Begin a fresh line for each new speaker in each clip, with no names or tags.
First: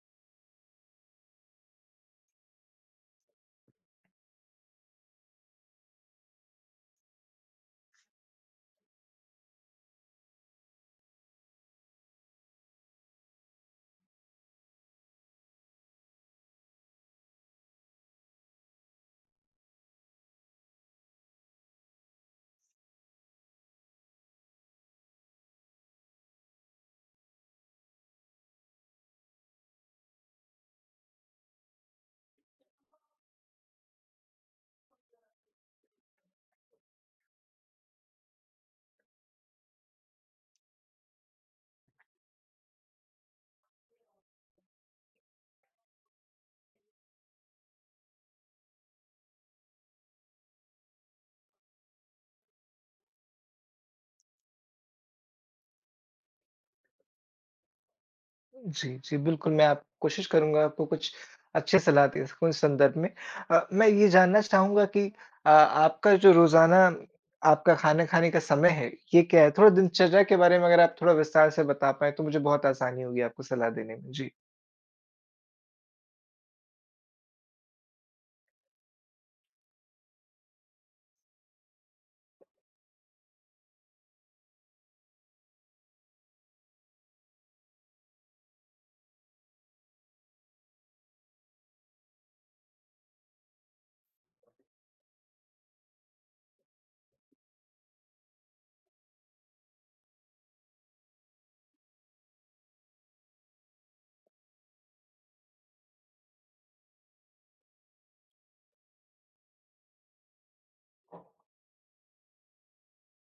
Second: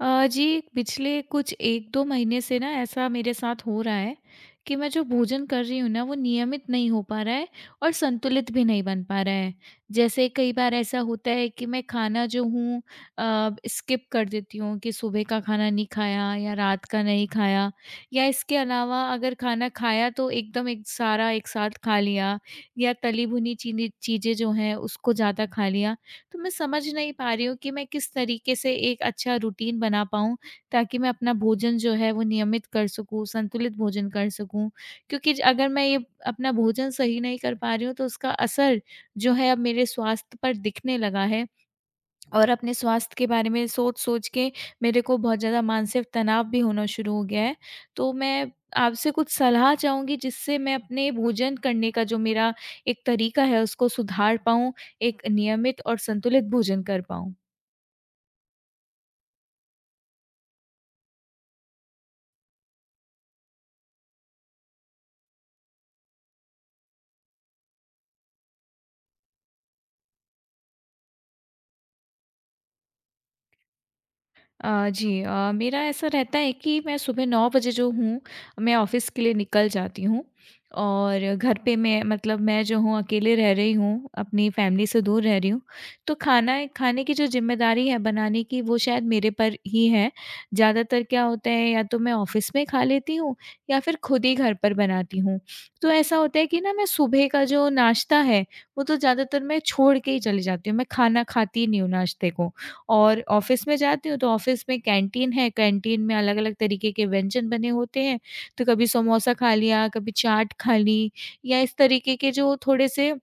अ, जी पिछले कुछ 1-2 महीने से ना ऐसा मेरे साथ हो रहा है, कि मैं जो भोजन कर रही हूँ ना वो नियमित नहीं हो पा रहा है, और संतुलित भी नहीं बन पा रहा है। जैसे कई बार ऐसा होता है कि मैं खाना जो हूँ अ, स्किप कर देती हूँ, कि सुबह का खाना नहीं खाया या रात का नहीं खाया या इसके अलावा अगर खाना खाया तो एकदम एक सारा एक साथ खा लिया या तली भुनी चीनी चीज़ें जो हैं उसको ज़्यादा खा लिया। तो मैं समझ नहीं पा रही हूँ कि मैं किस तरीके से एक अच्छा रूटीन बना पाऊँ, ताकि मैं अपना भोजन जो है वो नियमित कर सकूँ, संतुलित भोजन कर सकूँ। क्योंकि ज अगर मैं ये अपना भोजन सही नहीं कर पा रही हूँ, तो उसका असर जो है अब मेरे स्वास्थ्य पर दिखने लगा है। और अपने स्वास्थ्य के बारे में सोच-सोच के मेरे को बहुत ज़्यादा मानसिक तनाव भी होना शुरू हो गया है, तो मैं आपसे कुछ सलाह चाहूँगी जिससे मैं अपने भोजन करने का जो मेरा एक तरीका है उसको सुधार पाऊँ, एक नियमित और संतुलित भोजन कर पाऊँ।
जी, जी। बिल्कुल, मैं आप कोशिश करूँगा आपको कुछ अच्छे सलाह दे सकूँ इस संदर्भ में। अ, मैं ये जानना चाहूँगा कि अ, आपका जो रोज़ाना आपका खाना खाने का समय है ये क्या है? थोड़ा दिनचर्या के बारे में अगर आप थोड़ा विस्तार से बता पाएँ, तो मुझे बहुत आसानी होगी आपको सलाह देने में। जी।
अ, जी। अ, मेरा ऐसा रहता है कि मैं सुबह 9 जो हूँ, मैं ऑफ़िस के लिए निकल जाती हूँ और घर पे मैं मतलब मैं जो हूँ अकेले रह रही हूँ, अपनी फैमिली से दूर रह रही हूँ, तो खाना खाने की जो ज़िम्मेदारी है बनाने की वो शायद मेरे पर ही है, ज़्यादातर क्या होता है या तो मैं ऑफिस में खा लेती हूँ या फिर खुद ही घर पर बनाती हूँ। तो ऐसा होता है कि ना मैं सुबह का जो नाश्ता है, वो तो ज़्यादातर मैं छोड़ के ही चली जाती हूँ मैं खाना खाती ही नहीं हूँ नाश्ते को और ऑफ़िस में जाती हूँ, तो ऑफ़िस में कैंटीन है, कैंटीन में अलग-अलग तरीके के व्यंजन बने होते हैं, तो कभी समोसा खा लिया, कभी चाट खा ली या इस तरीके के जो थोड़े-से,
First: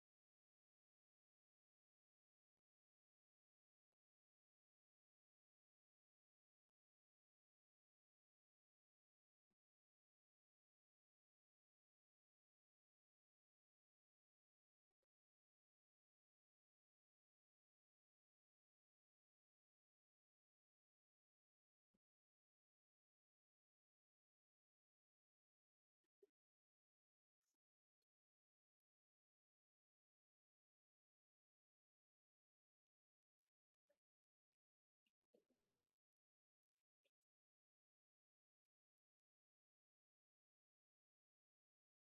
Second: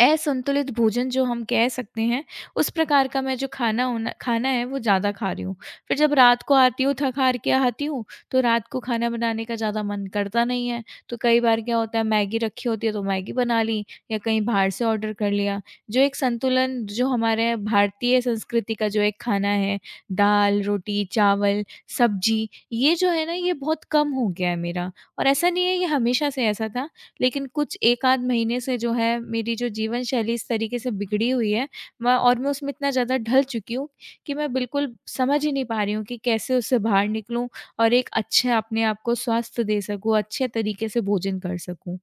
असंतुलित भोजन जो हम कह सकते हैं, उस प्रकार का मैं जो खाना हो ना खाना है वो ज़्यादा खा रही हूँ। फिर जब रात को आती हूँ थक हार के आती हूँ, तो रात को खाना बनाने का ज़्यादा मन करता नहीं है, तो कई बार क्या होता है मैगी रखी होती है, तो मैगी बना ली या कहीं बाहर से ऑर्डर कर लिया। जो एक संतुलन जो हमारे भारतीय संस्कृति का जो एक खाना है, दाल, रोटी, चावल, सब्ज़ी ये जो है ना ये बहुत कम हो गया है मेरा। और ऐसा नहीं है ये हमेशा से ऐसा था, लेकिन कुछ 1 आध महीने से जो है मेरी जो जीवनशैली इस तरीके से बिगड़ी हुई है, मैं और मैं उसमें इतना ज़्यादा ढल चुकी हूँ, कि मैं बिल्कुल समझ ही नहीं पा रही हूँ कि कैसे उससे बाहर निकलूँ और एक अच्छे अपने आप को स्वास्थ्य दे सकूँ, अच्छे तरीके से भोजन कर सकूँ।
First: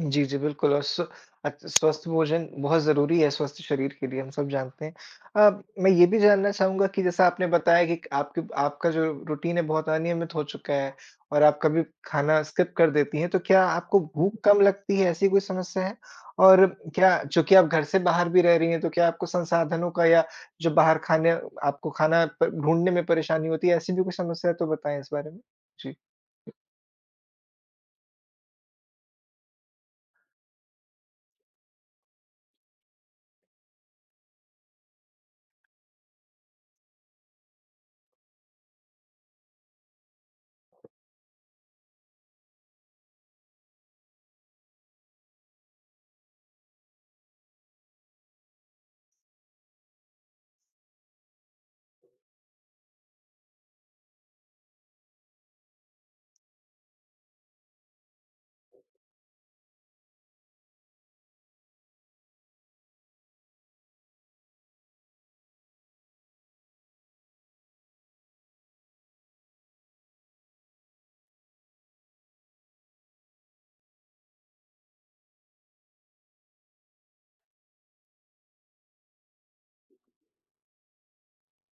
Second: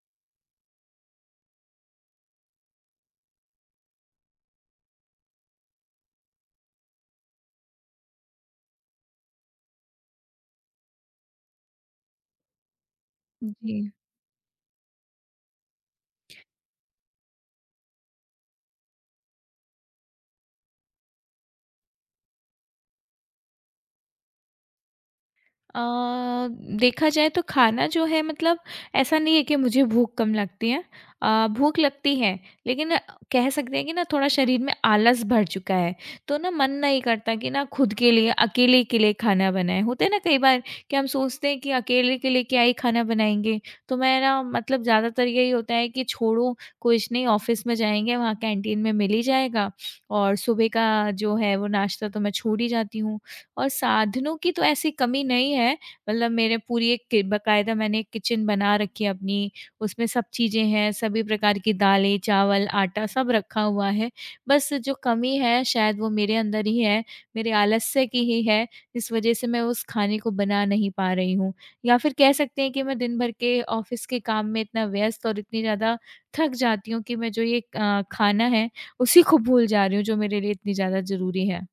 जी, जी, बिल्कुल और स्व अ, स्वस्थ भोजन बहुत ज़रूरी है, स्वस्थ शरीर के लिए हम सब जानते हैं। अ, मैं ये भी जानना चाहूँगा कि जैसा आपने बताया कि आपकी आपका जो रूटीन है बहुत अनियमित हो चुका है और आप कभी खाना स्किप कर देती हैं, तो
उ,
क्या
जी।
आपको भूख कम लगती है, ऐसी कोई समस्या है? और क्या चूँकि आप घर से बाहर भी रह रही है तो क्या आपको संसाधनों का या जो बाहर खाने आपको खाना प ढूँढ़ने में परेशानी होती है ऐसी भी कोई समस्या है तो बताएँ इस बारे में? जी।
अ, देखा जाए तो खाना जो है मतलब ऐसा नहीं है कि मुझे भूख कम लगती है अ, भूख लगती है लेकिन कह सकते हैं कि ना थोड़ा शरीर में आलस भर चुका है, तो ना मन नहीं करता कि ना खुद के लिए अकेले के लिए खाना बनाए। होता है ना कई बार कि हम सोचते हैं कि अकेले के लिए क्या ही खाना बनाएँगे, तो मैं ना मतलब ज़्यादातर यही होता है कि छोड़ो कुछ नहीं ऑफिस में जाएँगे वहाँ कैंटीन में मिल ही जाएगा और सुबह का जो है वो नाश्ता तो मैं छोड़ ही जाती हूँ। और साधनों की तो ऐसी कमी नहीं है मतलब मेरे पूरी एक के बाकायदा मैंने किचन बना रखी है अपनी उसमें सब चीज़ें हैं, सभी प्रकार की दालें, चावल, आटा सब रखा हुआ है, बस जो कमी है शायद वो मेरे अंदर ही है, मेरे आलस्य की ही है इस वजह से मैं उस खाने को बना नहीं पा रही हूँ। या फिर कह सकते हैं कि मैं दिन भर के ऑफिस के काम में इतना व्यस्त और इतनी ज़्यादा थक जाती हूँ कि मैं जो ये अ, खाना है उसी को भूल जा रही हूँ जो मेरे लिए इतनी ज़्यादा ज़रूरी है।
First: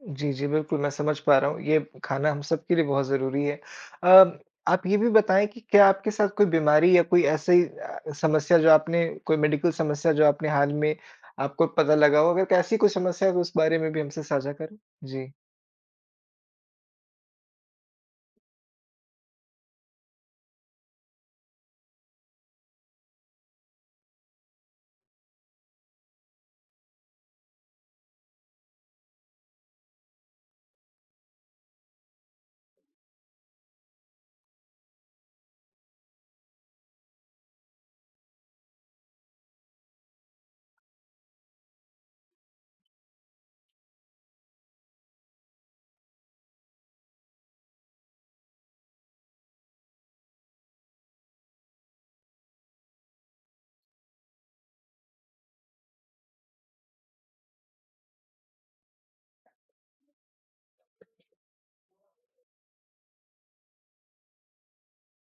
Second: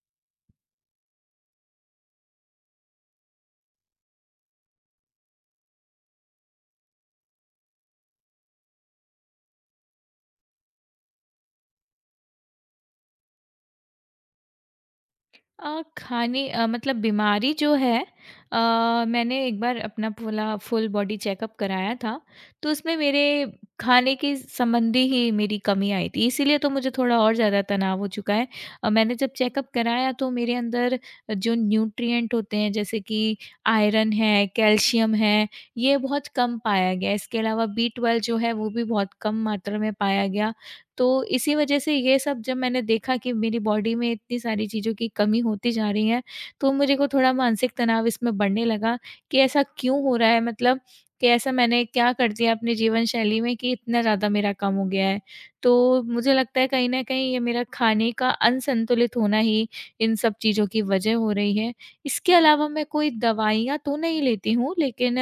जी, जी। बिल्कुल, मैं समझ पा रहा हूँ। ये खाना हम सबके लिए बहुत ज़रूरी है। अ, आप ये भी बताएँ कि क्या आपके साथ कोई बीमारी या कोई ऐसी अ, समस्या, जो आपने कोई मेडिकल समस्या, जो आपने हाल में आपको पता लगा हो? अगर ऐसी कोई समस्या है, तो उस बारे में भी हमसे साझा करें। जी।
अ, खाने अ, मतलब बीमारी जो है, अ, मैंने एक बार अपना पूरा फ़ुल बॉडी चेकअप कराया था, तो उसमें मेरे खाने के संबंधी ही मेरी कमी आई थी, इसलिए तो मुझे थोड़ा और ज़्यादा तनाव हो चुका है। अ, मैंने जब चेकअप कराया, तो मेरे अंदर जो न्यूट्रिएंट होते हैं, जैसे कि आयरन है, कैल्शियम है, ये बहुत कम पाया गया है। इसके अलावा बी-ट्वेल्व जो है, वो भी बहुत कम मात्रा में पाया गया। तो इसी वज़ह से ये सब जब मैंने देखा कि मेरी बॉडी में इतनी सारी चीज़ों की कमी होती जा रही है, तो मेरे को थोड़ा मानसिक तनाव इसमें बढ़ने लगा कि, "ऐसा क्यों हो रहा है? मतलब कि ऐसा मैंने क्या कर दिया अपने जीवनशैली में कि इतना ज़्यादा मेरा कम हो गया है?" तो मुझे लगता है, कहीं न कहीं ये मेरा खाने का अनसंतुलित होना ही इन सब चीज़ों की वज़ह हो रही है। इसके अलावा मैं कोई दवाइयाँ तो नहीं लेती हूँ, लेकिन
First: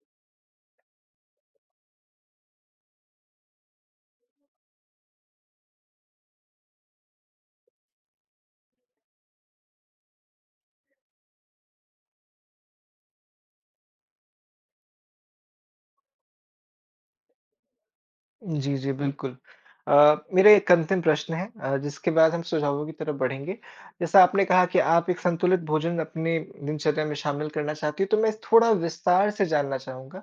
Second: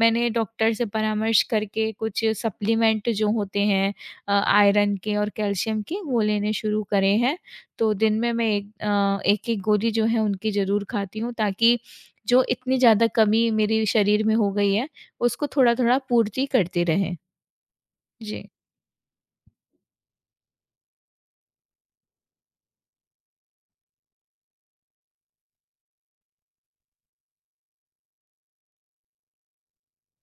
मैंने डॉक्टर से परामर्श करके कुछ सप्लीमेंट जो होते हैं अ, आयरन के और कैल्शियम के, वो लेने शुरू करे हैं। तो दिन में मैं एक अ, एक-एक गोदी जो है, उनकी ज़रूर खाती हूँ, ताकि जो इतनी ज़्यादा कमी मेरे शरीर में हो गई है, उसको थोड़ा-थोड़ा पूर्ति करते रहें। जी।
जी, जी, बिल्कुल। अ, मेरा 1 अंतिम प्रश्न है अ, जिसके बाद हम सुझावों की तरफ बढ़ेंगे। जैसा आपने कहा कि आप एक संतुलित भोजन अपने दिनचर्या में शामिल करना चाहती हो, तो मैं थोड़ा विस्तार से जानना चाहूँगा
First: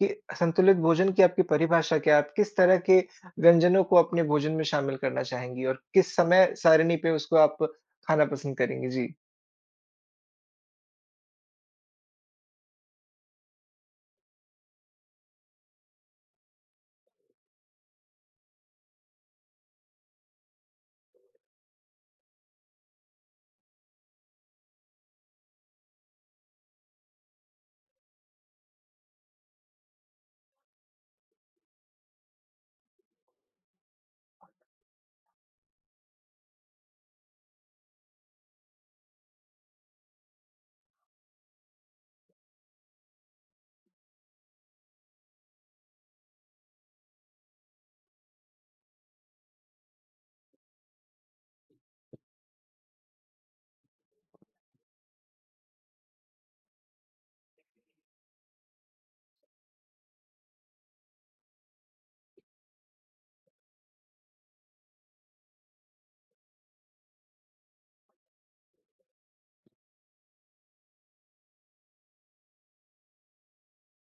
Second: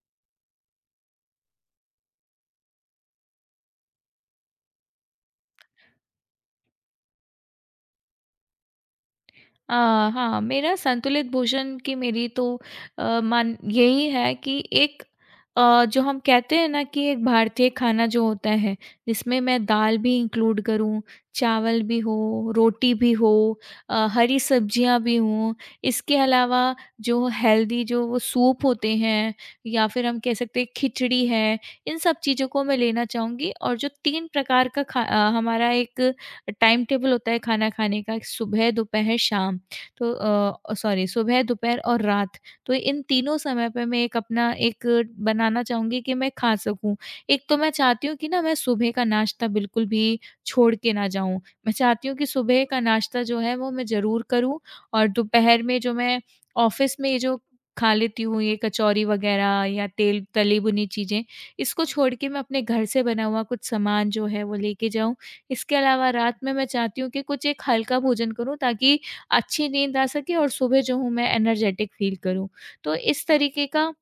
कि संतुलित भोजन की आपकी परिभाषा क्या है? आप किस तरह के व्यंजनों को अपने भोजन में शामिल करना चाहेंगी और किस समय सारणी पे उसको आप खाना पसंद करेंगी? जी।
अ, हाँ, मेरा संतुलित भोजन की मेरी तो अ, मन यही है कि एक अ, जो हम कहते हैं ना कि एक भारतीय खाना जो होता है, जिसमें मैं दाल भी इंक्लूड करूँ, चावल भी हो, रोटी भी हो अ, हरी सब्ज़ियाँ भी हों। इसके अलावा, जो हेल्दी जो वो सूप होते हैं, या फिर हम कह सकते हैं, खिचड़ी है, इन सब चीज़ों को मैं लेना चाहूँगी और जो 3 प्रकार का खा अ, हमारा एक टाइम-टेबल होता है, खाना खाने का, एक सुबह, दोपहर, शाम। तो अ, ओ सॉरी! सुबह दोपहर और रात। तो इन तीनों समय पे, मैं एक अपना एक बनाना चाहूँगी कि मैं खा सकूँ। एक तो मैं चाहती हूँ कि ना, मैं सुबह का नाश्ता बिल्कुल भी छोड़ के ना जाऊँ। मैं चाहती हूँ कि सुबह का नाश्ता जो है, वो मैं ज़रूर करूँ और दोपहर में जो मैं ऑफ़िस में ये जो खा लेती हूँ, ये कचोरी वग़ैरह, या तेल तली-भुनी चीज़ें, इसको छोड़ के मैं अपने घर से बना हुआ कुछ सामान जो है, वो लेके जाऊँ। इसके अलावा रात में मैं चाहती हूँ कि कुछ एक हल्का भोजन करूँ, ताकि अच्छी नींद आ सके और सुबह जो हूँ, मैं एनर्जेटिक फ़ील करूँ। तो इस तरीके का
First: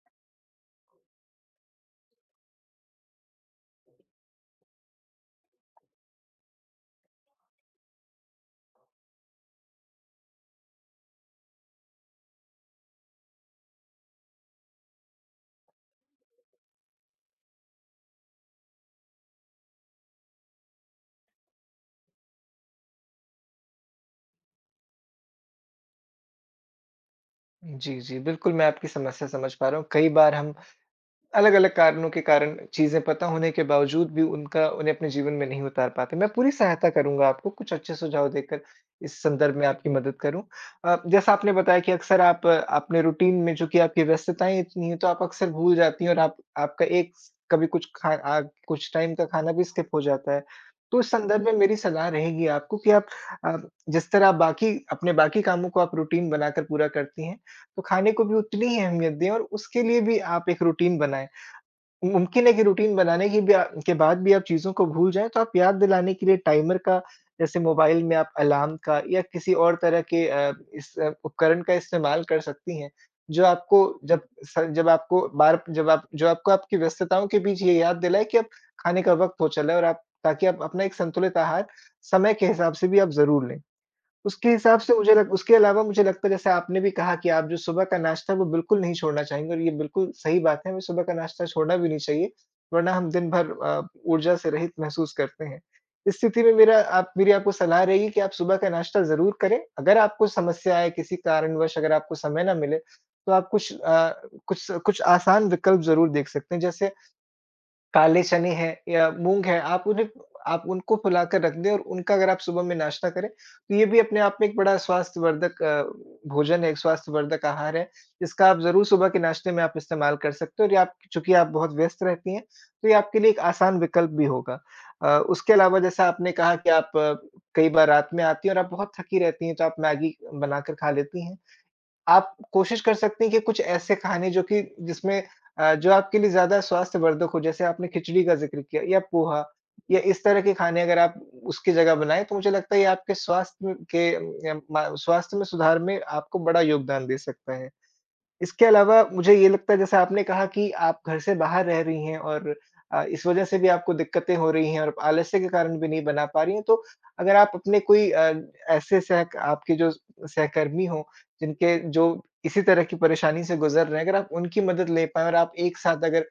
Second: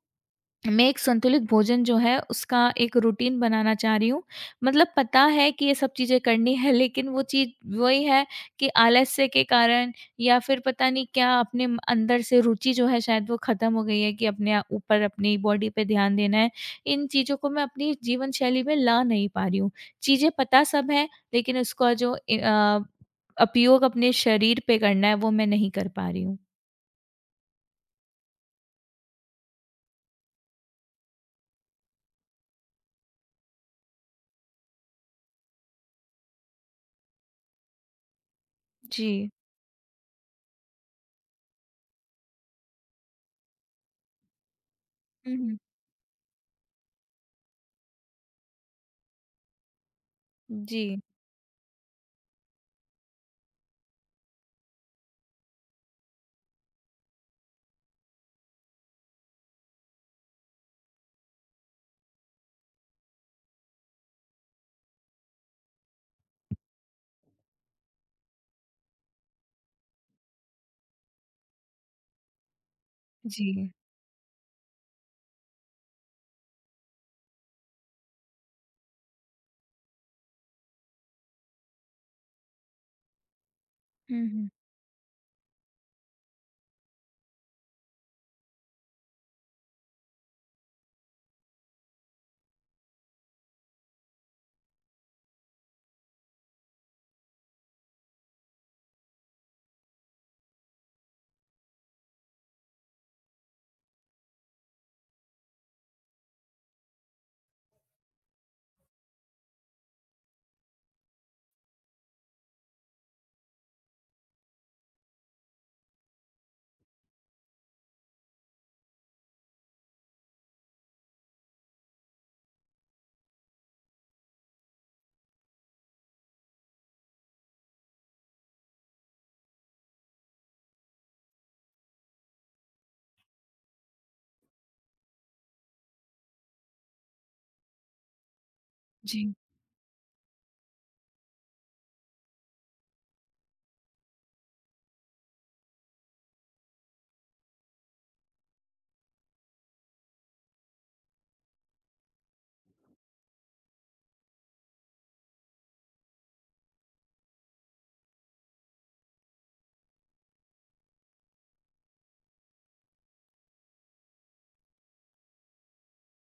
मैं एक संतुलित भोजन जो है, उसका एक रूटीन बनाना चाह रही हूँ। मतलब पता है कि ये सब चीज़ें करनी है, लेकिन वो चीज़ वही है कि आलस्य के कारण या फिर पता नहीं क्या, अपने अंदर से रूचि जो है, शायद वो ख़त्म हो गई है कि अपने अ, ऊपर अपनी बॉडी पे ध्यान देना है। इन चीज़ों को मैं अपनी जीवन शैली में ला नहीं पा रही हूँ। चीज़ें पता सब हैं, लेकिन उसका जो ए अ, उपयोग अपने शरीर पे करना है, वो मैं नहीं कर पा रही हूँ।
उ, जी, जी बिल्कुल मैं आपकी समस्या समझ पा रहा हूँ, कई बार हम, अलग-अलग कारणों के कारण चीज़ें पता होने के बावजूद भी उनका उन्हें अपने जीवन में नहीं उतार पाते। मैं पूरी सहायता करूँगा आपको कुछ अच्छे सुझाव देकर इस
जी।
संदर्भ में आपकी मदद करूँ। अ, जैसा आपने बताया कि अक्सर आप अपने रूटीन में जो कि आपकी व्यस्तताएँ इतनी है तो आप
हुँ,
अक्सर
हुँ।
भूल जाती हैं और आप आपका एक कभी कुछ खा अग कुछ टाइम का खाना भी स्किप हो जाता है।
जी।
तो इस संदर्भ में मेरी सलाह रहेगी आपको कि आप अ, जिस तरह बाकी अपने बाकी कामों को आप रूटीन बनाकर पूरा करती हैं, तो खाने को भी उतनी ही अहमियत दें और उसके लिए भी आप एक रूटीन बनाएँ। मुमकिन है कि रूटीन बनाने के भी अ, के बाद भी आप चीज़ों को भूल जाएँ तो आप याद दिलाने के लिए टाइमर का, जैसे मोबाइल में आप अलार्म का या किसी और तरह के अ, इस उपकरण का इस्तेमाल कर सकती हैं, जो
जी।
आपको जब स जब आपको बार जब आप जो आपको आपकी व्यस्तताओं के बीच ये याद दिलाएँ कि अब खाने का वक़्त हो चला है और आप ताकि आप अपना एक संतुलित आहार समय के हिसाब से भी आप ज़रूर लें।
हुँ, हुँ।
उसके हिसाब से मुझे लग उसके अलावा मुझे लगता है जैसे आपने भी कहा कि आप जो सुबह का नाश्ता है वो बिल्कुल नहीं छोड़ना चाहेंगी और ये बिल्कुल सही बात है, हमें सुबह का नाश्ता छोड़ना भी नहीं चाहिए, वरना हम दिनभर अ, ऊर्जा से रहित महसूस करते हैं। स्थिति में मेरा आप मेरी आपको सलाह रहेगी कि आप सुबह का नाश्ता ज़रूर करें, अगर आपको समस्या या किसी कारणवश अगर आपको समय ना मिले, तो आप कुछ अ, कुछ कुछ आसान विकल्प ज़रूर देख सकते हैं जैसे, काले चने है या मूँग है आप उन्हें आप उनको फुलाकर रख दें और उनका अगर आप सुबह में नाश्ता करें, तो ये भी अपने आप में एक बड़ा स्वास्थ्यवर्धक अ, भोजन है, एक स्वास्थ्यवर्धक आहार है। इसका आप ज़रूर सुबह के नाश्ते में आप इस्तेमाल कर सकते हो और ये आप चूँकि आप बहुत व्यस्त रहती हैं, तो ये आपके लिए एक आसान विकल्प भी होगा। अ, उसके अलावा जैसा आपने कहा कि आप कई बार रात में आती हैं और आप बहुत थकी रहती हैं, तो आप मैगी बनाकर खा लेती हैं। आप कोशिश कर सकती हैं कि कुछ ऐसे खाने जो कि जिसमें अ, जो आपके लिए ज़्यादा स्वास्थ्य वर्धक हो जैसे आपने खिचड़ी का जिक्र किया या
जी।
पोहा या इस तरह के खाने अगर आप उसकी जगह बनाएँ, तो मुझे लगता है ये आपके स्वास्थ्य के यम म स्वास्थ्य में सुधार में आपको बड़ा योगदान दे सकता है। इसके अलावा मुझे ये लगता है जैसे आपने कहा कि आप घर से बाहर रह रही है और अ, इस वजह से भी आपको दिक्कतें हो रही हैं और आलस्य के कारण भी नहीं बना पा रही है, तो अगर आप अपने कोई अ, ऐसे सहक आपके जो सहकर्मी हो जिनके जो इसी तरह की परेशानी से गुज़र रहे हैं, अगर आप उनकी मदद ले पाएँ और आप एक साथ अगर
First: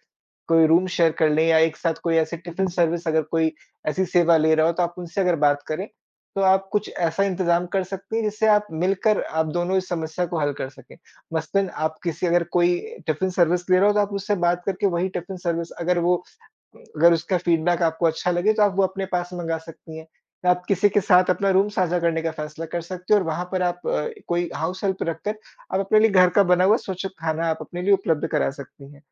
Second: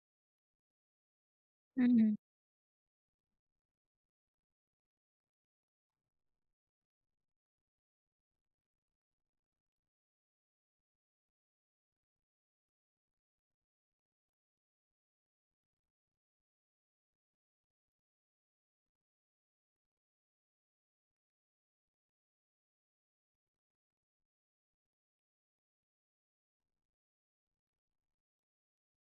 कोई रूम शेयर कर ले या एक
हुँ,
साथ कोई
हुँ।
ऐसी टिफ़िन सर्विस अगर कोई ऐसी सेवा ले रहा हो, तो आप उनसे अगर बात करें, तो आप कुछ ऐसा इंतजाम कर सकती हैं जिससे आप मिलकर आप दोनों इस समस्या को हल कर सकें। मसलन आप किसी अगर कोई टिफ़िन सर्विस ले रहा हो, तो आप उससे बात करके वही टिफ़िन सर्विस अगर वो अगर उसका फीडबैक आपको अच्छा लगे, तो आप वो अपने पास मँगा सकती हैं। आप किसी के साथ अपना रूम साझा करने का फैसला कर सकते हो और वहाँ पर आप कोई हाउस हेल्प रखकर, आप अपने लिए घर का बना हुआ स्वच्छ खाना आप अपने लिए उपलब्ध करा सकती हैं।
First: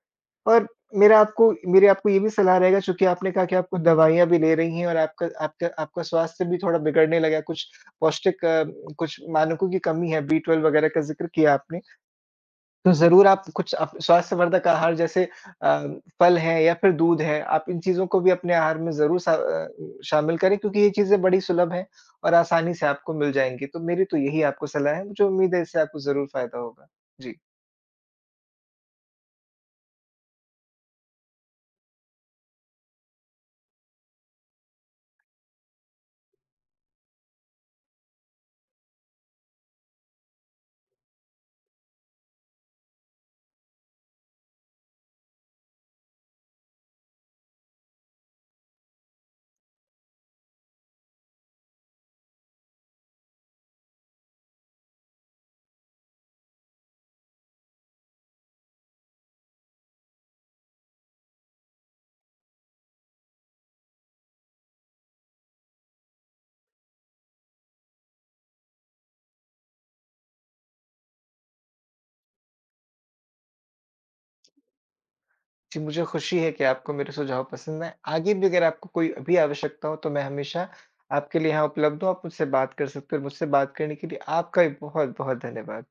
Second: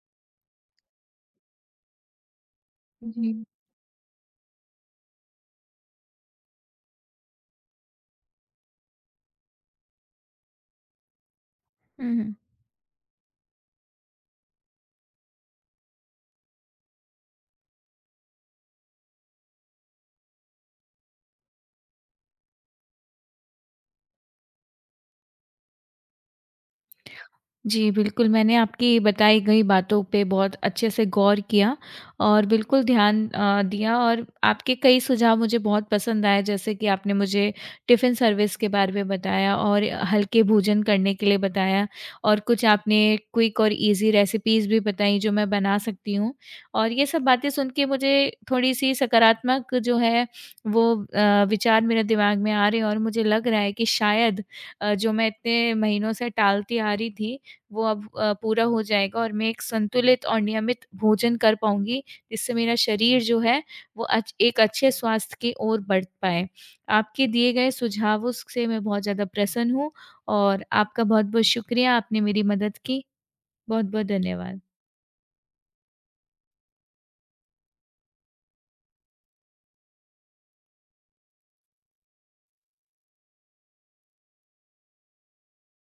और मेरा आपको मेरी आपको ये भी सलाह रहेगा चूँकि
उ,
आपने कहा
जी।
कि आपको दवाइयाँ भी ले रही हैं और आपका आपका आपका स्वास्थ्य भी थोड़ा बिगड़ने लगा है, कुछ पौष्टिक अ, कुछ मानकों की कमी है बी-12 वग़ैरह का ज़िक्र किया आपने।
हुँ, हुँ।
तो ज़रूर आप कुछ अप स्वास्थ्यवर्धक आहार जैसे अ, फल है या फिर दूध है, आप इन चीज़ों को भी अपने आहार में ज़रूर स अ, शामिल करें क्योंकि ये चीज़ें बड़ी सुलभ हैं और आसानी से आपको मिल जाएँगी। तो मेरी तो यही आपको सलाह है, मुझे उम्मीद है इससे आपको ज़रूर फायदा होगा। जी।
जी, बिल्कुल, मैंने आपकी बताई गई बातों पे बहुत अच्छे से गौर किया और बिल्कुल ध्यान अ, दिया और आपके कई सुझाव मुझे बहुत पसंद आए, जैसे कि आपने मुझे टिफ़िन सर्विस के बारे में बताया और हल्के भोजन करने के लिए बताया और कुछ आपने क्विक और इज़ी रेसिपीज़ भी बताई जो मैं बना सकती हूँ। और ये सब बातें सुन के मुझे थोड़ी-सी सकारात्मक जो है वो अ, विचार मेरे दिमाग में आ रहे हैं और मुझे लग रहा है कि शायद अ, जो मैं इतने महीनों से टालती आ रही थी, वो अब अ, पूरा हो जाएगा। और मैं एक संतुलित और नियमित भोजन कर पाऊँगी जिससे मेरा शरीर जो है, वो अच एक अच्छे स्वास्थ्य की ओर बढ़ पाए। आपके दिए गए सुझावों स से मैं बहुत ज़्यादा प्रसन्न हूँ और आपका बहुत-बहुत शुक्रिया, आपने मेरी मदद की, बहुत-बहुत धन्यवाद।
जी, मुझे ख़ुशी है कि आपको मेरे सुझाव पसंद आएँ, आगे भी अगर आपको कोई भी आवश्यकता हो तो मैं हमेशा आपके लिए यहाँ उपलब्ध हूँ, आप मुझसे बात कर सकते हो, मुझसे बात करने के लिए आपका ही बहुत-बहुत धन्यवाद।